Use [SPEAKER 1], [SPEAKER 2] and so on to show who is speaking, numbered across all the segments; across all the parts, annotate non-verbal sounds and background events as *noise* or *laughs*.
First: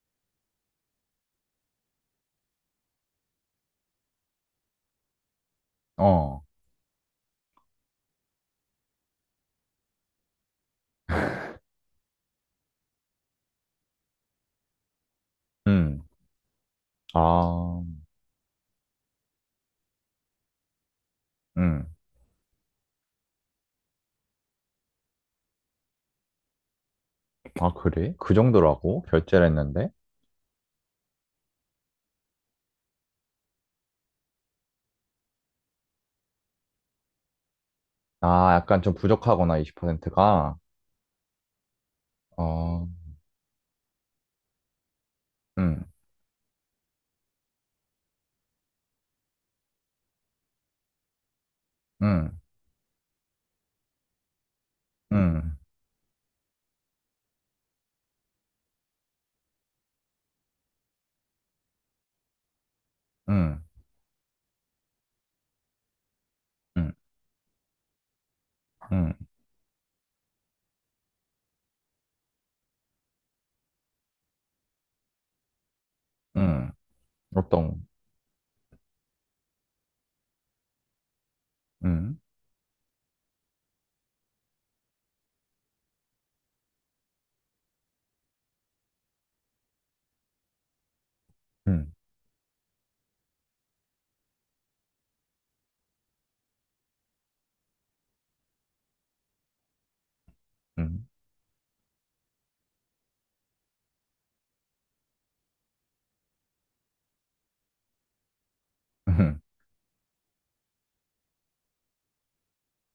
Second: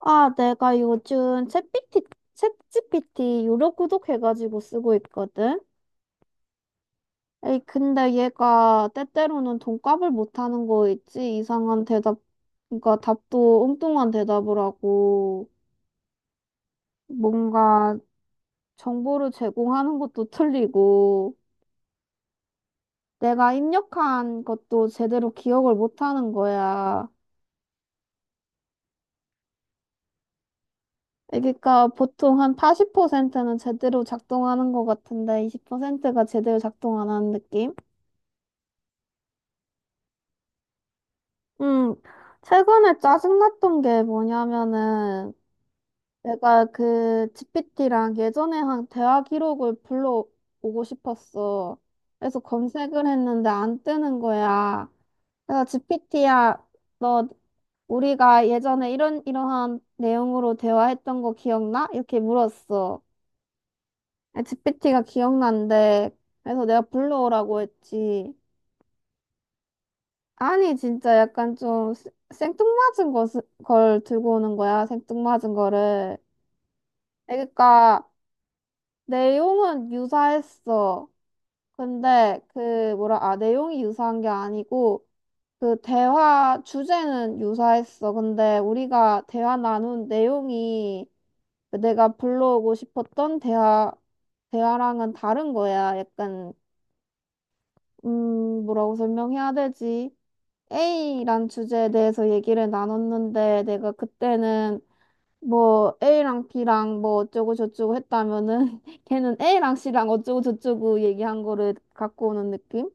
[SPEAKER 1] 아, 내가 요즘 챗피티, 챗GPT 유료 구독해가지고 쓰고 있거든?
[SPEAKER 2] 어,
[SPEAKER 1] 에이, 근데 얘가 때때로는 돈값을 못하는 거 있지? 이상한 대답, 그러니까 답도 엉뚱한 대답을 하고,
[SPEAKER 2] 음. 아,
[SPEAKER 1] 뭔가 정보를 제공하는 것도 틀리고,
[SPEAKER 2] 음,
[SPEAKER 1] 내가 입력한 것도 제대로 기억을 못하는 거야.
[SPEAKER 2] 아, 그래? 그 정도라고? 결제를 했는데?
[SPEAKER 1] 그러니까 보통 한 80%는 제대로 작동하는 것 같은데 20%가 제대로 작동 안 하는 느낌?
[SPEAKER 2] 아, 약간 좀 부족하구나, 20%가.
[SPEAKER 1] 음,
[SPEAKER 2] 어,
[SPEAKER 1] 최근에 짜증났던 게 뭐냐면은,
[SPEAKER 2] 음,
[SPEAKER 1] 내가 그 GPT랑 예전에 한 대화 기록을 불러오고 싶었어.
[SPEAKER 2] 음,
[SPEAKER 1] 그래서 검색을 했는데 안 뜨는 거야.
[SPEAKER 2] 음,
[SPEAKER 1] 그래서 GPT야, 너, 우리가 예전에 이러한 내용으로 대화했던 거 기억나? 이렇게 물었어.
[SPEAKER 2] 음,
[SPEAKER 1] GPT가 기억난대. 그래서 내가
[SPEAKER 2] 음,
[SPEAKER 1] 불러오라고 했지.
[SPEAKER 2] 음,
[SPEAKER 1] 아니, 진짜 약간 좀 생뚱맞은 걸 들고 오는 거야, 생뚱맞은 거를.
[SPEAKER 2] 음, 어떤,
[SPEAKER 1] 그러니까, 내용은 유사했어.
[SPEAKER 2] 음,
[SPEAKER 1] 근데, 내용이 유사한 게 아니고, 주제는 유사했어. 근데, 우리가 대화 나눈 내용이 그
[SPEAKER 2] 음,
[SPEAKER 1] 내가 불러오고 싶었던 대화랑은 다른 거야. 약간, 뭐라고 설명해야 되지?
[SPEAKER 2] 음.
[SPEAKER 1] A란 주제에 대해서 얘기를 나눴는데 내가 그때는 뭐 A랑 B랑 뭐 어쩌고 저쩌고 했다면은 *laughs* 걔는
[SPEAKER 2] *laughs*
[SPEAKER 1] A랑 C랑 어쩌고 저쩌고 얘기한 거를 갖고 오는 느낌?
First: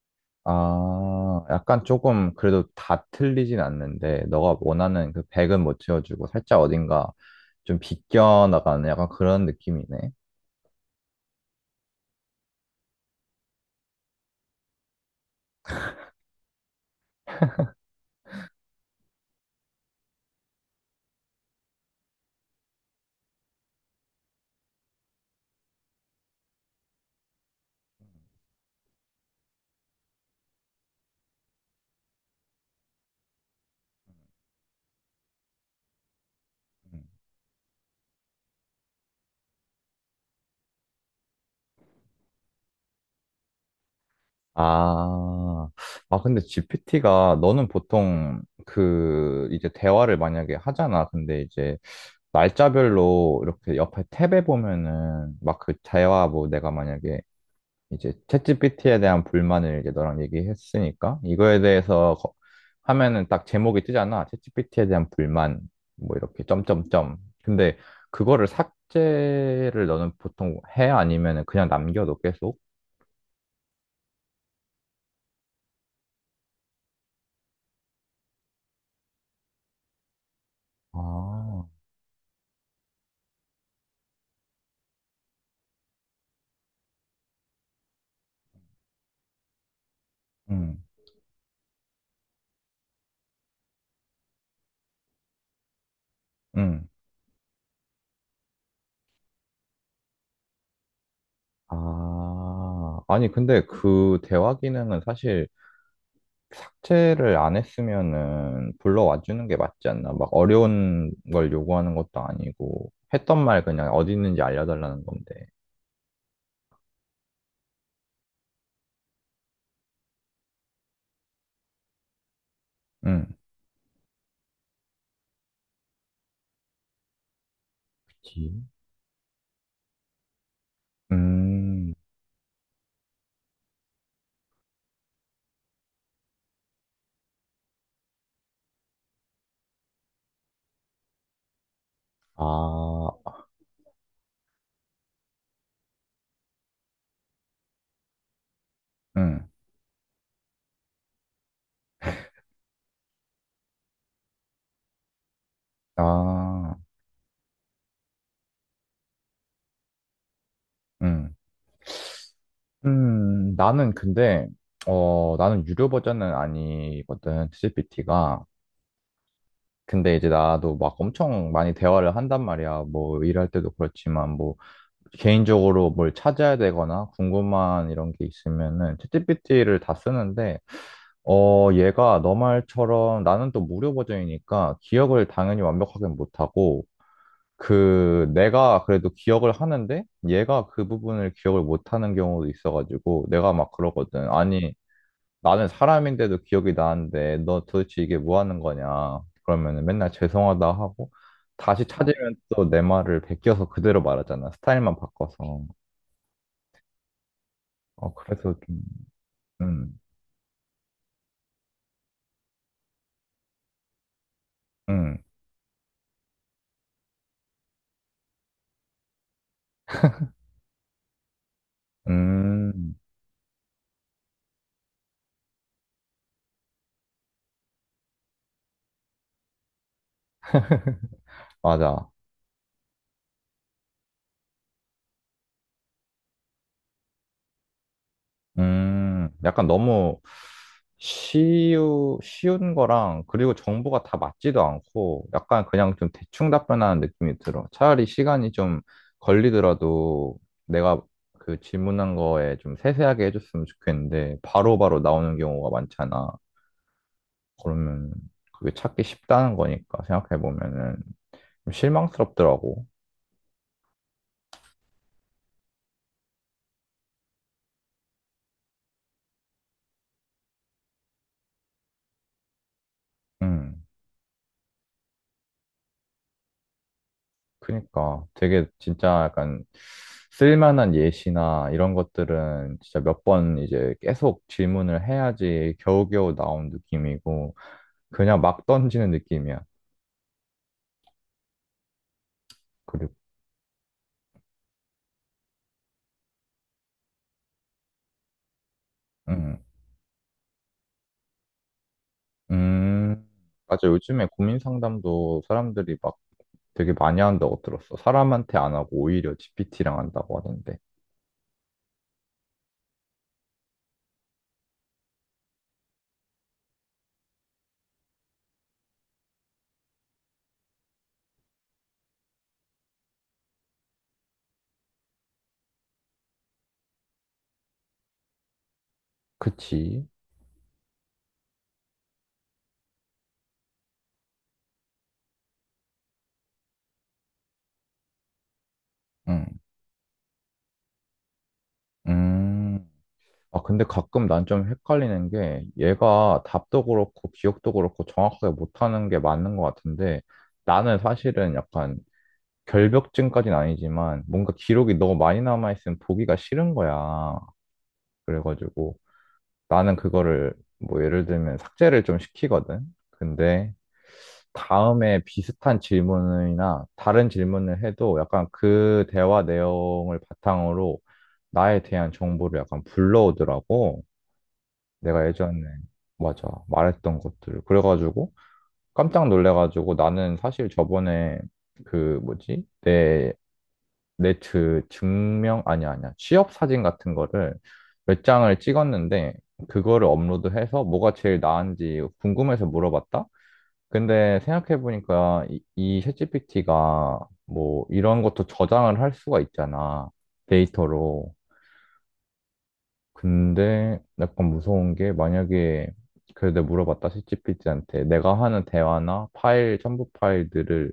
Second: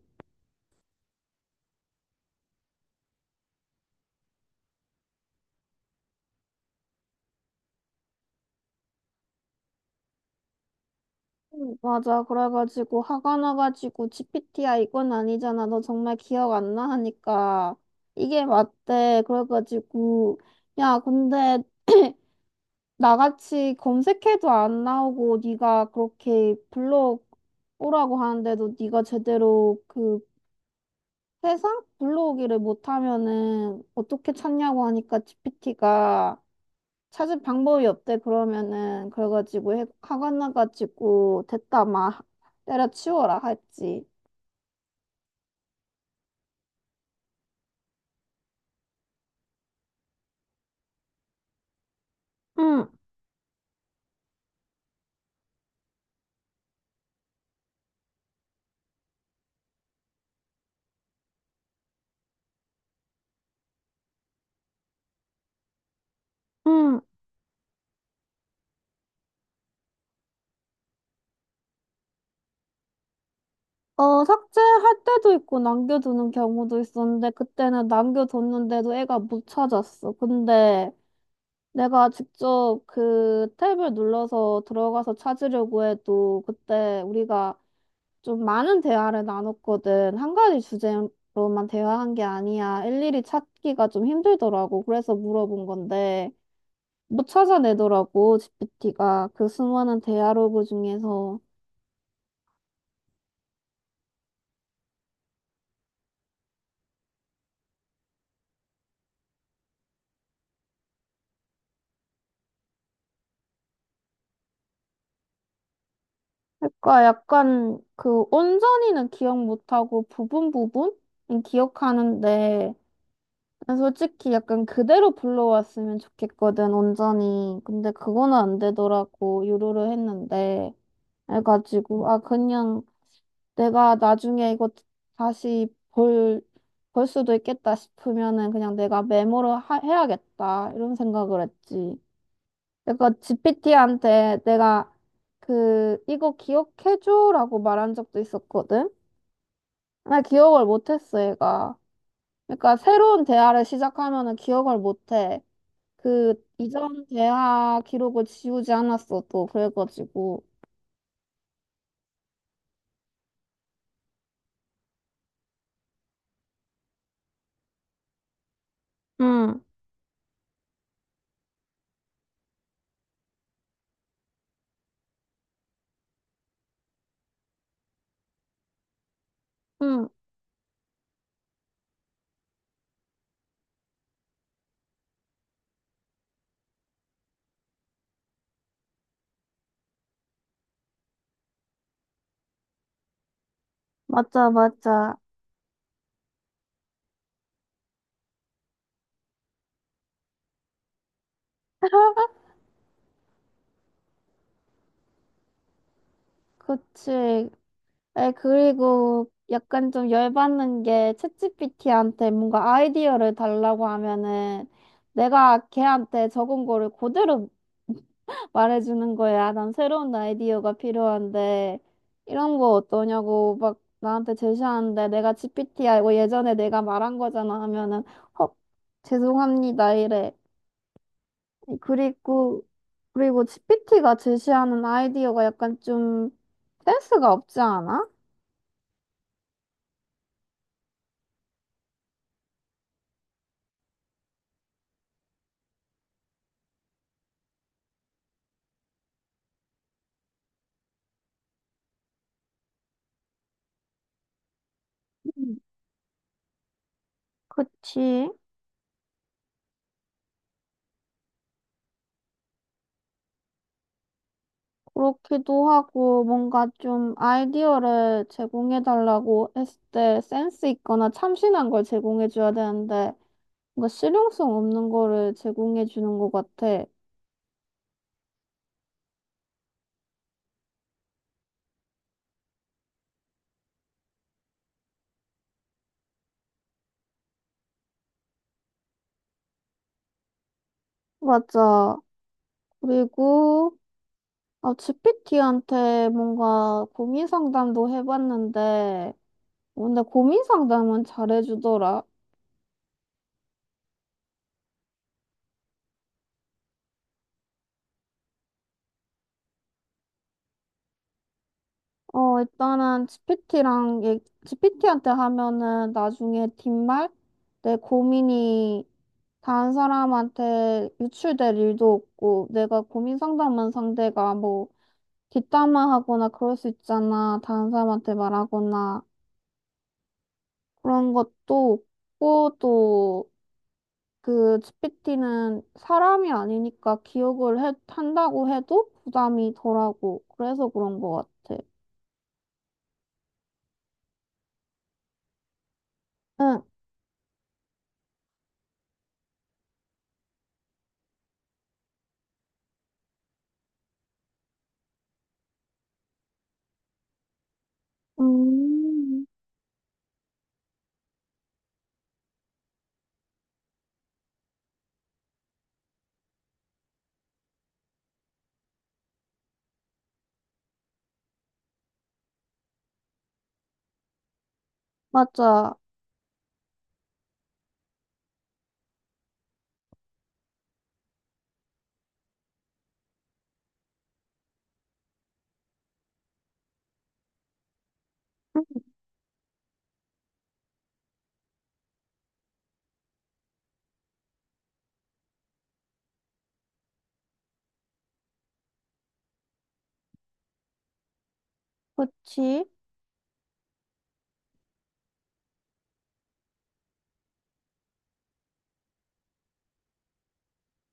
[SPEAKER 2] 아, 약간 조금 그래도 다 틀리진 않는데, 너가 원하는 그 100은 못 채워주고, 살짝 어딘가 좀 비껴나가는 약간 그런 느낌이네.
[SPEAKER 1] 맞아. 그래가지고 화가 나가지고 GPT야 이건 아니잖아. 너 정말 기억 안 나? 하니까 이게 맞대. 그래가지고 야 근데 *clears throat* 나같이 검색해도 안 나오고 네가 그렇게 블로그 오라고 하는데도 네가 제대로 그 세상 블로그를 못하면은 어떻게 찾냐고 하니까 GPT가 찾을 방법이 없대 그러면은 그래가지고 화가 나가지고 됐다 막 때려치워라 했지.
[SPEAKER 2] 아, 아, 근데 GPT가 너는 보통 그 이제 대화를 만약에 하잖아. 근데 이제
[SPEAKER 1] 응,
[SPEAKER 2] 날짜별로 이렇게 옆에 탭에 보면은 막 그 대화 뭐 내가 만약에 이제 챗GPT에 대한 불만을 이제 너랑 얘기했으니까 이거에 대해서 하면은 딱 제목이 뜨잖아. 챗GPT에 대한 불만 뭐 이렇게
[SPEAKER 1] 응.
[SPEAKER 2] 점점점. 근데 그거를 삭제를 너는 보통 해? 아니면은 그냥 남겨도 계속?
[SPEAKER 1] 어, 삭제할 때도 있고 남겨두는 경우도 있었는데 그때는 남겨뒀는데도 애가 못 찾았어. 근데
[SPEAKER 2] 아,
[SPEAKER 1] 내가 직접 그 탭을 눌러서 들어가서 찾으려고 해도 그때 우리가 좀 많은 대화를 나눴거든. 한 가지
[SPEAKER 2] 응,
[SPEAKER 1] 주제로만 대화한 게 아니야. 일일이 찾기가 좀 힘들더라고. 그래서 물어본 건데
[SPEAKER 2] 응.
[SPEAKER 1] 못 찾아내더라고, GPT가. 그 수많은 대화로그 중에서.
[SPEAKER 2] 아, 아니, 근데 그 대화 기능은 사실 채를 안 했으면은 불러와 주는 게 맞지 않나? 막 어려운 걸 요구하는 것도 아니고, 했던 말 그냥 어디 있는지 알려달라는 건데.
[SPEAKER 1] 그러니까 약간 그 온전히는 기억 못하고 부분 부분? 은 기억하는데
[SPEAKER 2] 응,
[SPEAKER 1] 난 솔직히 약간 그대로 불러왔으면 좋겠거든, 온전히. 근데 그거는
[SPEAKER 2] 그
[SPEAKER 1] 안 되더라고, 유료로 했는데.
[SPEAKER 2] 음,
[SPEAKER 1] 해가지고, 아, 그냥 내가 나중에 이거 다시 볼 수도 있겠다 싶으면은 그냥 내가 메모로 해야겠다, 이런 생각을 했지.
[SPEAKER 2] 아,
[SPEAKER 1] 내가 GPT한테 내가 이거 기억해줘라고 말한 적도 있었거든?
[SPEAKER 2] 응,
[SPEAKER 1] 나 기억을 못했어, 얘가. 그러니까 새로운 대화를 시작하면은 기억을 못해. 그
[SPEAKER 2] 아,
[SPEAKER 1] 이전 대화 기록을 지우지 않았어도 그래가지고
[SPEAKER 2] 응. 나는 근데, 어, 나는 유료 버전은 아니거든, GPT가.
[SPEAKER 1] 응,
[SPEAKER 2] 근데 이제 나도 막 엄청 많이 대화를 한단 말이야. 뭐, 일할 때도 그렇지만, 뭐, 개인적으로 뭘 찾아야 되거나 궁금한 이런 게 있으면은 챗GPT를 다
[SPEAKER 1] 응,
[SPEAKER 2] 쓰는데 어, 얘가 너 말처럼 나는 또 무료 버전이니까 기억을 당연히 완벽하게 못하고 그 내가 그래도 기억을 하는데 얘가 그 부분을 기억을 못하는 경우도 있어가지고 내가 막 그러거든.
[SPEAKER 1] 맞아,
[SPEAKER 2] 아니,
[SPEAKER 1] 맞아.
[SPEAKER 2] 나는 사람인데도 기억이 나는데 너 도대체 이게 뭐 하는 거냐. 그러면은 맨날 죄송하다 하고 다시 찾으면
[SPEAKER 1] *laughs*
[SPEAKER 2] 또 내 말을 베껴서 그대로 말하잖아. 스타일만 바꿔서.
[SPEAKER 1] 그치.
[SPEAKER 2] 어,
[SPEAKER 1] 에
[SPEAKER 2] 그래서 좀,
[SPEAKER 1] 그리고 약간
[SPEAKER 2] 음,
[SPEAKER 1] 좀 열받는 게 챗GPT한테 뭔가 아이디어를 달라고 하면은
[SPEAKER 2] 음,
[SPEAKER 1] 내가 걔한테 적은 거를 그대로 말해주는 거야. 난 새로운 아이디어가 필요한데, 이런 거
[SPEAKER 2] 음,
[SPEAKER 1] 어떠냐고 막 나한테 제시하는데, 내가 GPT 알고 예전에 내가 말한 거잖아 하면은, 어, 죄송합니다 이래.
[SPEAKER 2] 맞아.
[SPEAKER 1] 그리고, 그리고, GPT가 제시하는 아이디어가 약간 좀 센스가 없지 않아?
[SPEAKER 2] 약간 너무 쉬운 거랑, 그리고 정보가 다 맞지도 않고, 약간 그냥 좀 대충 답변하는 느낌이 들어. 차라리 시간이 좀 걸리더라도, 내가 그 질문한 거에 좀 세세하게 해줬으면 좋겠는데, 바로바로 나오는
[SPEAKER 1] 음,
[SPEAKER 2] 경우가 많잖아. 그러면,
[SPEAKER 1] 그치.
[SPEAKER 2] 그게 찾기 쉽다는 거니까, 생각해보면은, 좀 실망스럽더라고.
[SPEAKER 1] 그렇기도 하고, 뭔가 좀 아이디어를 제공해달라고 했을 때 센스 있거나 참신한 걸 제공해줘야 되는데,
[SPEAKER 2] 음.
[SPEAKER 1] 뭔가 실용성 없는 거를 제공해 주는 것 같아.
[SPEAKER 2] 그니까 되게 진짜 약간 쓸만한 예시나 이런 것들은 진짜 몇 번 이제 계속 질문을 해야지 겨우겨우 나온 느낌이고 그냥 막 던지는 느낌이야.
[SPEAKER 1] 맞아.
[SPEAKER 2] 그리고
[SPEAKER 1] 그리고 아, GPT한테 뭔가 고민 상담도 해봤는데,
[SPEAKER 2] 음,
[SPEAKER 1] 근데 고민 상담은 잘해주더라.
[SPEAKER 2] 음 맞아 요즘에 고민 상담도 사람들이 막 되게 많이 한다고 들었어. 사람한테 안 하고 오히려 GPT랑 한다고 하던데.
[SPEAKER 1] 어, 일단은 GPT랑, GPT한테 하면은 나중에 뒷말? 내 고민이 다른 사람한테 유출될 일도 없고, 내가 고민 상담한 상대가 뭐 뒷담화하거나 그럴 수 있잖아. 다른 사람한테 말하거나.
[SPEAKER 2] 그치?
[SPEAKER 1] 그런 것도 없고 또 그 GPT는 사람이 아니니까 기억을 한다고 해도
[SPEAKER 2] 응,
[SPEAKER 1] 부담이 덜하고 그래서 그런 것 같아.
[SPEAKER 2] 음. 아, 근데 가끔 난 좀 헷갈리는 게 얘가
[SPEAKER 1] 응,
[SPEAKER 2] 답도 그렇고 기억도 그렇고 정확하게 못하는 게 맞는 것 같은데 나는 사실은 약간 결벽증까지는 아니지만 뭔가 기록이 너무 많이 남아있으면 보기가 싫은 거야. 그래가지고
[SPEAKER 1] 음,
[SPEAKER 2] 나는 그거를 뭐 예를 들면 삭제를 좀 시키거든. 근데 다음에 비슷한 질문이나 다른 질문을 해도 약간 그 대화 내용을 바탕으로 나에 대한 정보를 약간 불러오더라고. 내가 예전에
[SPEAKER 1] 맞아.
[SPEAKER 2] 맞아 말했던 것들 그래가지고 깜짝 놀래가지고 나는 사실 저번에 그 뭐지 내 네트 증명 아니 아니야 아니야. 취업 사진 같은 거를 몇 장을
[SPEAKER 1] 음,
[SPEAKER 2] 찍었는데 그거를 업로드해서 뭐가 제일 나은지 궁금해서 물어봤다 근데 생각해보니까 이 챗GPT가 뭐 이런 것도 저장을 할 수가 있잖아 데이터로
[SPEAKER 1] 그치?
[SPEAKER 2] 근데 약간 무서운 게 만약에 그래도 내가 물어봤다 챗GPT한테 내가 하는 대화나 파일 첨부 파일들을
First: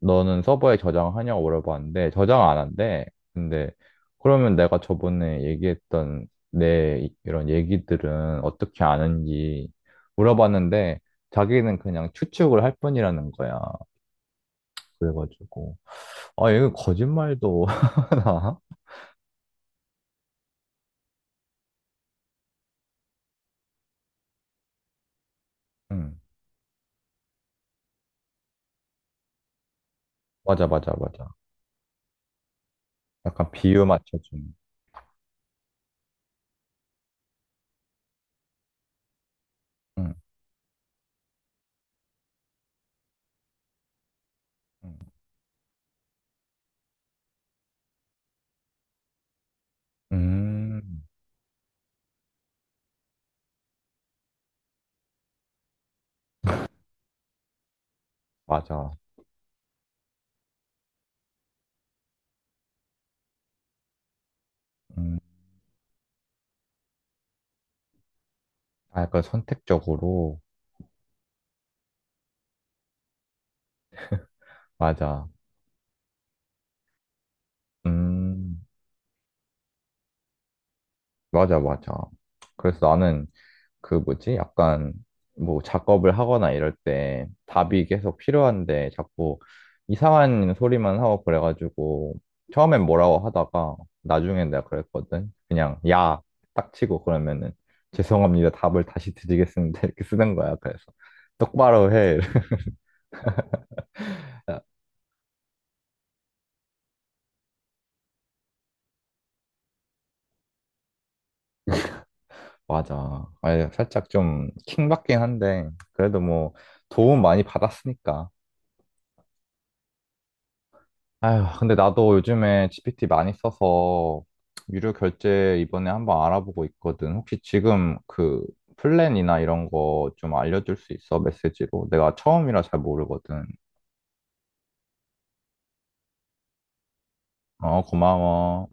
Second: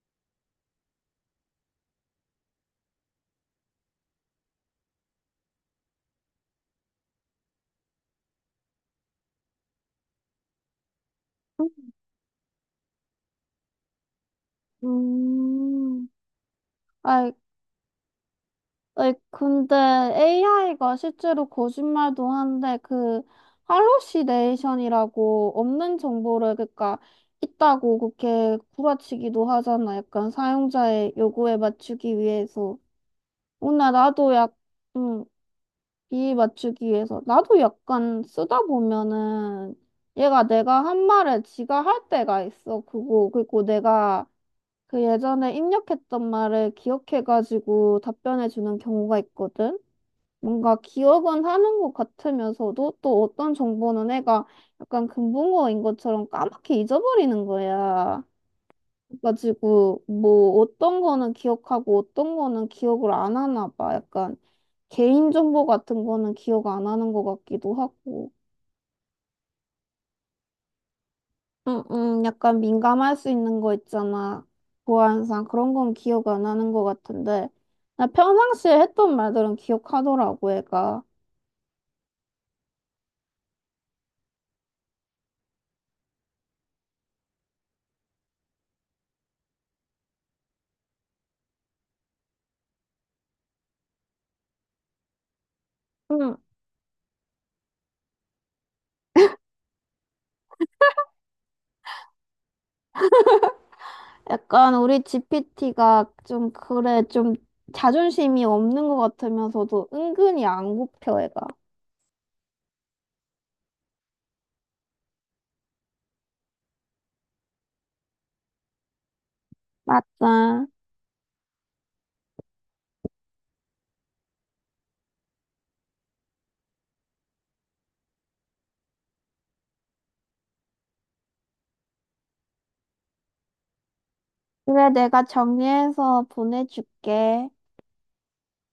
[SPEAKER 2] 너는 서버에 저장하냐고 물어봤는데 저장 안 한대. 근데 그러면 내가 저번에 얘기했던 내 이런 얘기들은 어떻게 아는지 물어봤는데 자기는
[SPEAKER 1] 음.
[SPEAKER 2] 그냥 추측을 할 뿐이라는 거야. 그래가지고
[SPEAKER 1] 음,
[SPEAKER 2] 아 얘가
[SPEAKER 1] 아,
[SPEAKER 2] 거짓말도 *laughs* 하나?
[SPEAKER 1] 아니, 근데 AI가 실제로 거짓말도 한데 그 할로시네이션이라고 없는
[SPEAKER 2] 응
[SPEAKER 1] 정보를 그러니까 있다고 그렇게 구라치기도 하잖아. 약간
[SPEAKER 2] 맞아 맞아
[SPEAKER 1] 사용자의
[SPEAKER 2] 맞아.
[SPEAKER 1] 요구에 맞추기 위해서.
[SPEAKER 2] 약간 비유
[SPEAKER 1] 오늘 나도
[SPEAKER 2] 맞춰주는.
[SPEAKER 1] 음, 이 맞추기 위해서. 나도 약간 쓰다 보면은
[SPEAKER 2] 응.
[SPEAKER 1] 얘가 내가 한 말을 지가 할 때가 있어. 그거 그리고 내가
[SPEAKER 2] 응.
[SPEAKER 1] 그 예전에 입력했던 말을 기억해가지고 답변해 주는 경우가 있거든. 뭔가
[SPEAKER 2] 음,
[SPEAKER 1] 기억은 하는 것 같으면서도 또 어떤 정보는 애가 약간 금붕어인 것처럼 까맣게 잊어버리는 거야.
[SPEAKER 2] 맞아.
[SPEAKER 1] 그래가지고 뭐 어떤 거는 기억하고 어떤 거는 기억을 안 하나 봐. 약간
[SPEAKER 2] 음,
[SPEAKER 1] 개인정보 같은 거는 기억 안 하는 것 같기도 하고.
[SPEAKER 2] 아, 약간 선택적으로.
[SPEAKER 1] 응응, 약간 민감할 수 있는 거 있잖아.
[SPEAKER 2] 맞아.
[SPEAKER 1] 보안상 그런 건 기억 안 하는 것 같은데. 나
[SPEAKER 2] 음,
[SPEAKER 1] 평상시에 했던 말들은 기억하더라고, 애가.
[SPEAKER 2] 맞아, 맞아. 그래서 나는 그 뭐지? 약간 뭐 작업을 하거나 이럴 때 답이 계속 필요한데 자꾸 이상한 소리만 하고 그래가지고 처음엔 뭐라고 하다가 나중에 내가 그랬거든. 그냥 야,
[SPEAKER 1] 응,
[SPEAKER 2] 딱 치고 그러면은 죄송합니다. 답을 다시 드리겠습니다. *laughs* 이렇게 쓰는 거야. 그래서 똑바로 해. *laughs*
[SPEAKER 1] 약간 우리 GPT가 좀 그래 좀 자존심이 없는 것 같으면서도 은근히 안 굽혀 애가.
[SPEAKER 2] 맞아. 아 살짝 좀 킹받긴 한데, 그래도 뭐 도움 많이 받았으니까.
[SPEAKER 1] 맞아.
[SPEAKER 2] 아휴, 근데 나도 요즘에 GPT 많이 써서 유료 결제 이번에 한번 알아보고 있거든. 혹시 지금 그 플랜이나 이런 거 좀 알려줄 수 있어? 메시지로? 내가 처음이라 잘 모르거든.
[SPEAKER 1] 그래 내가 정리해서 보내줄게.
[SPEAKER 2] 어, 고마워.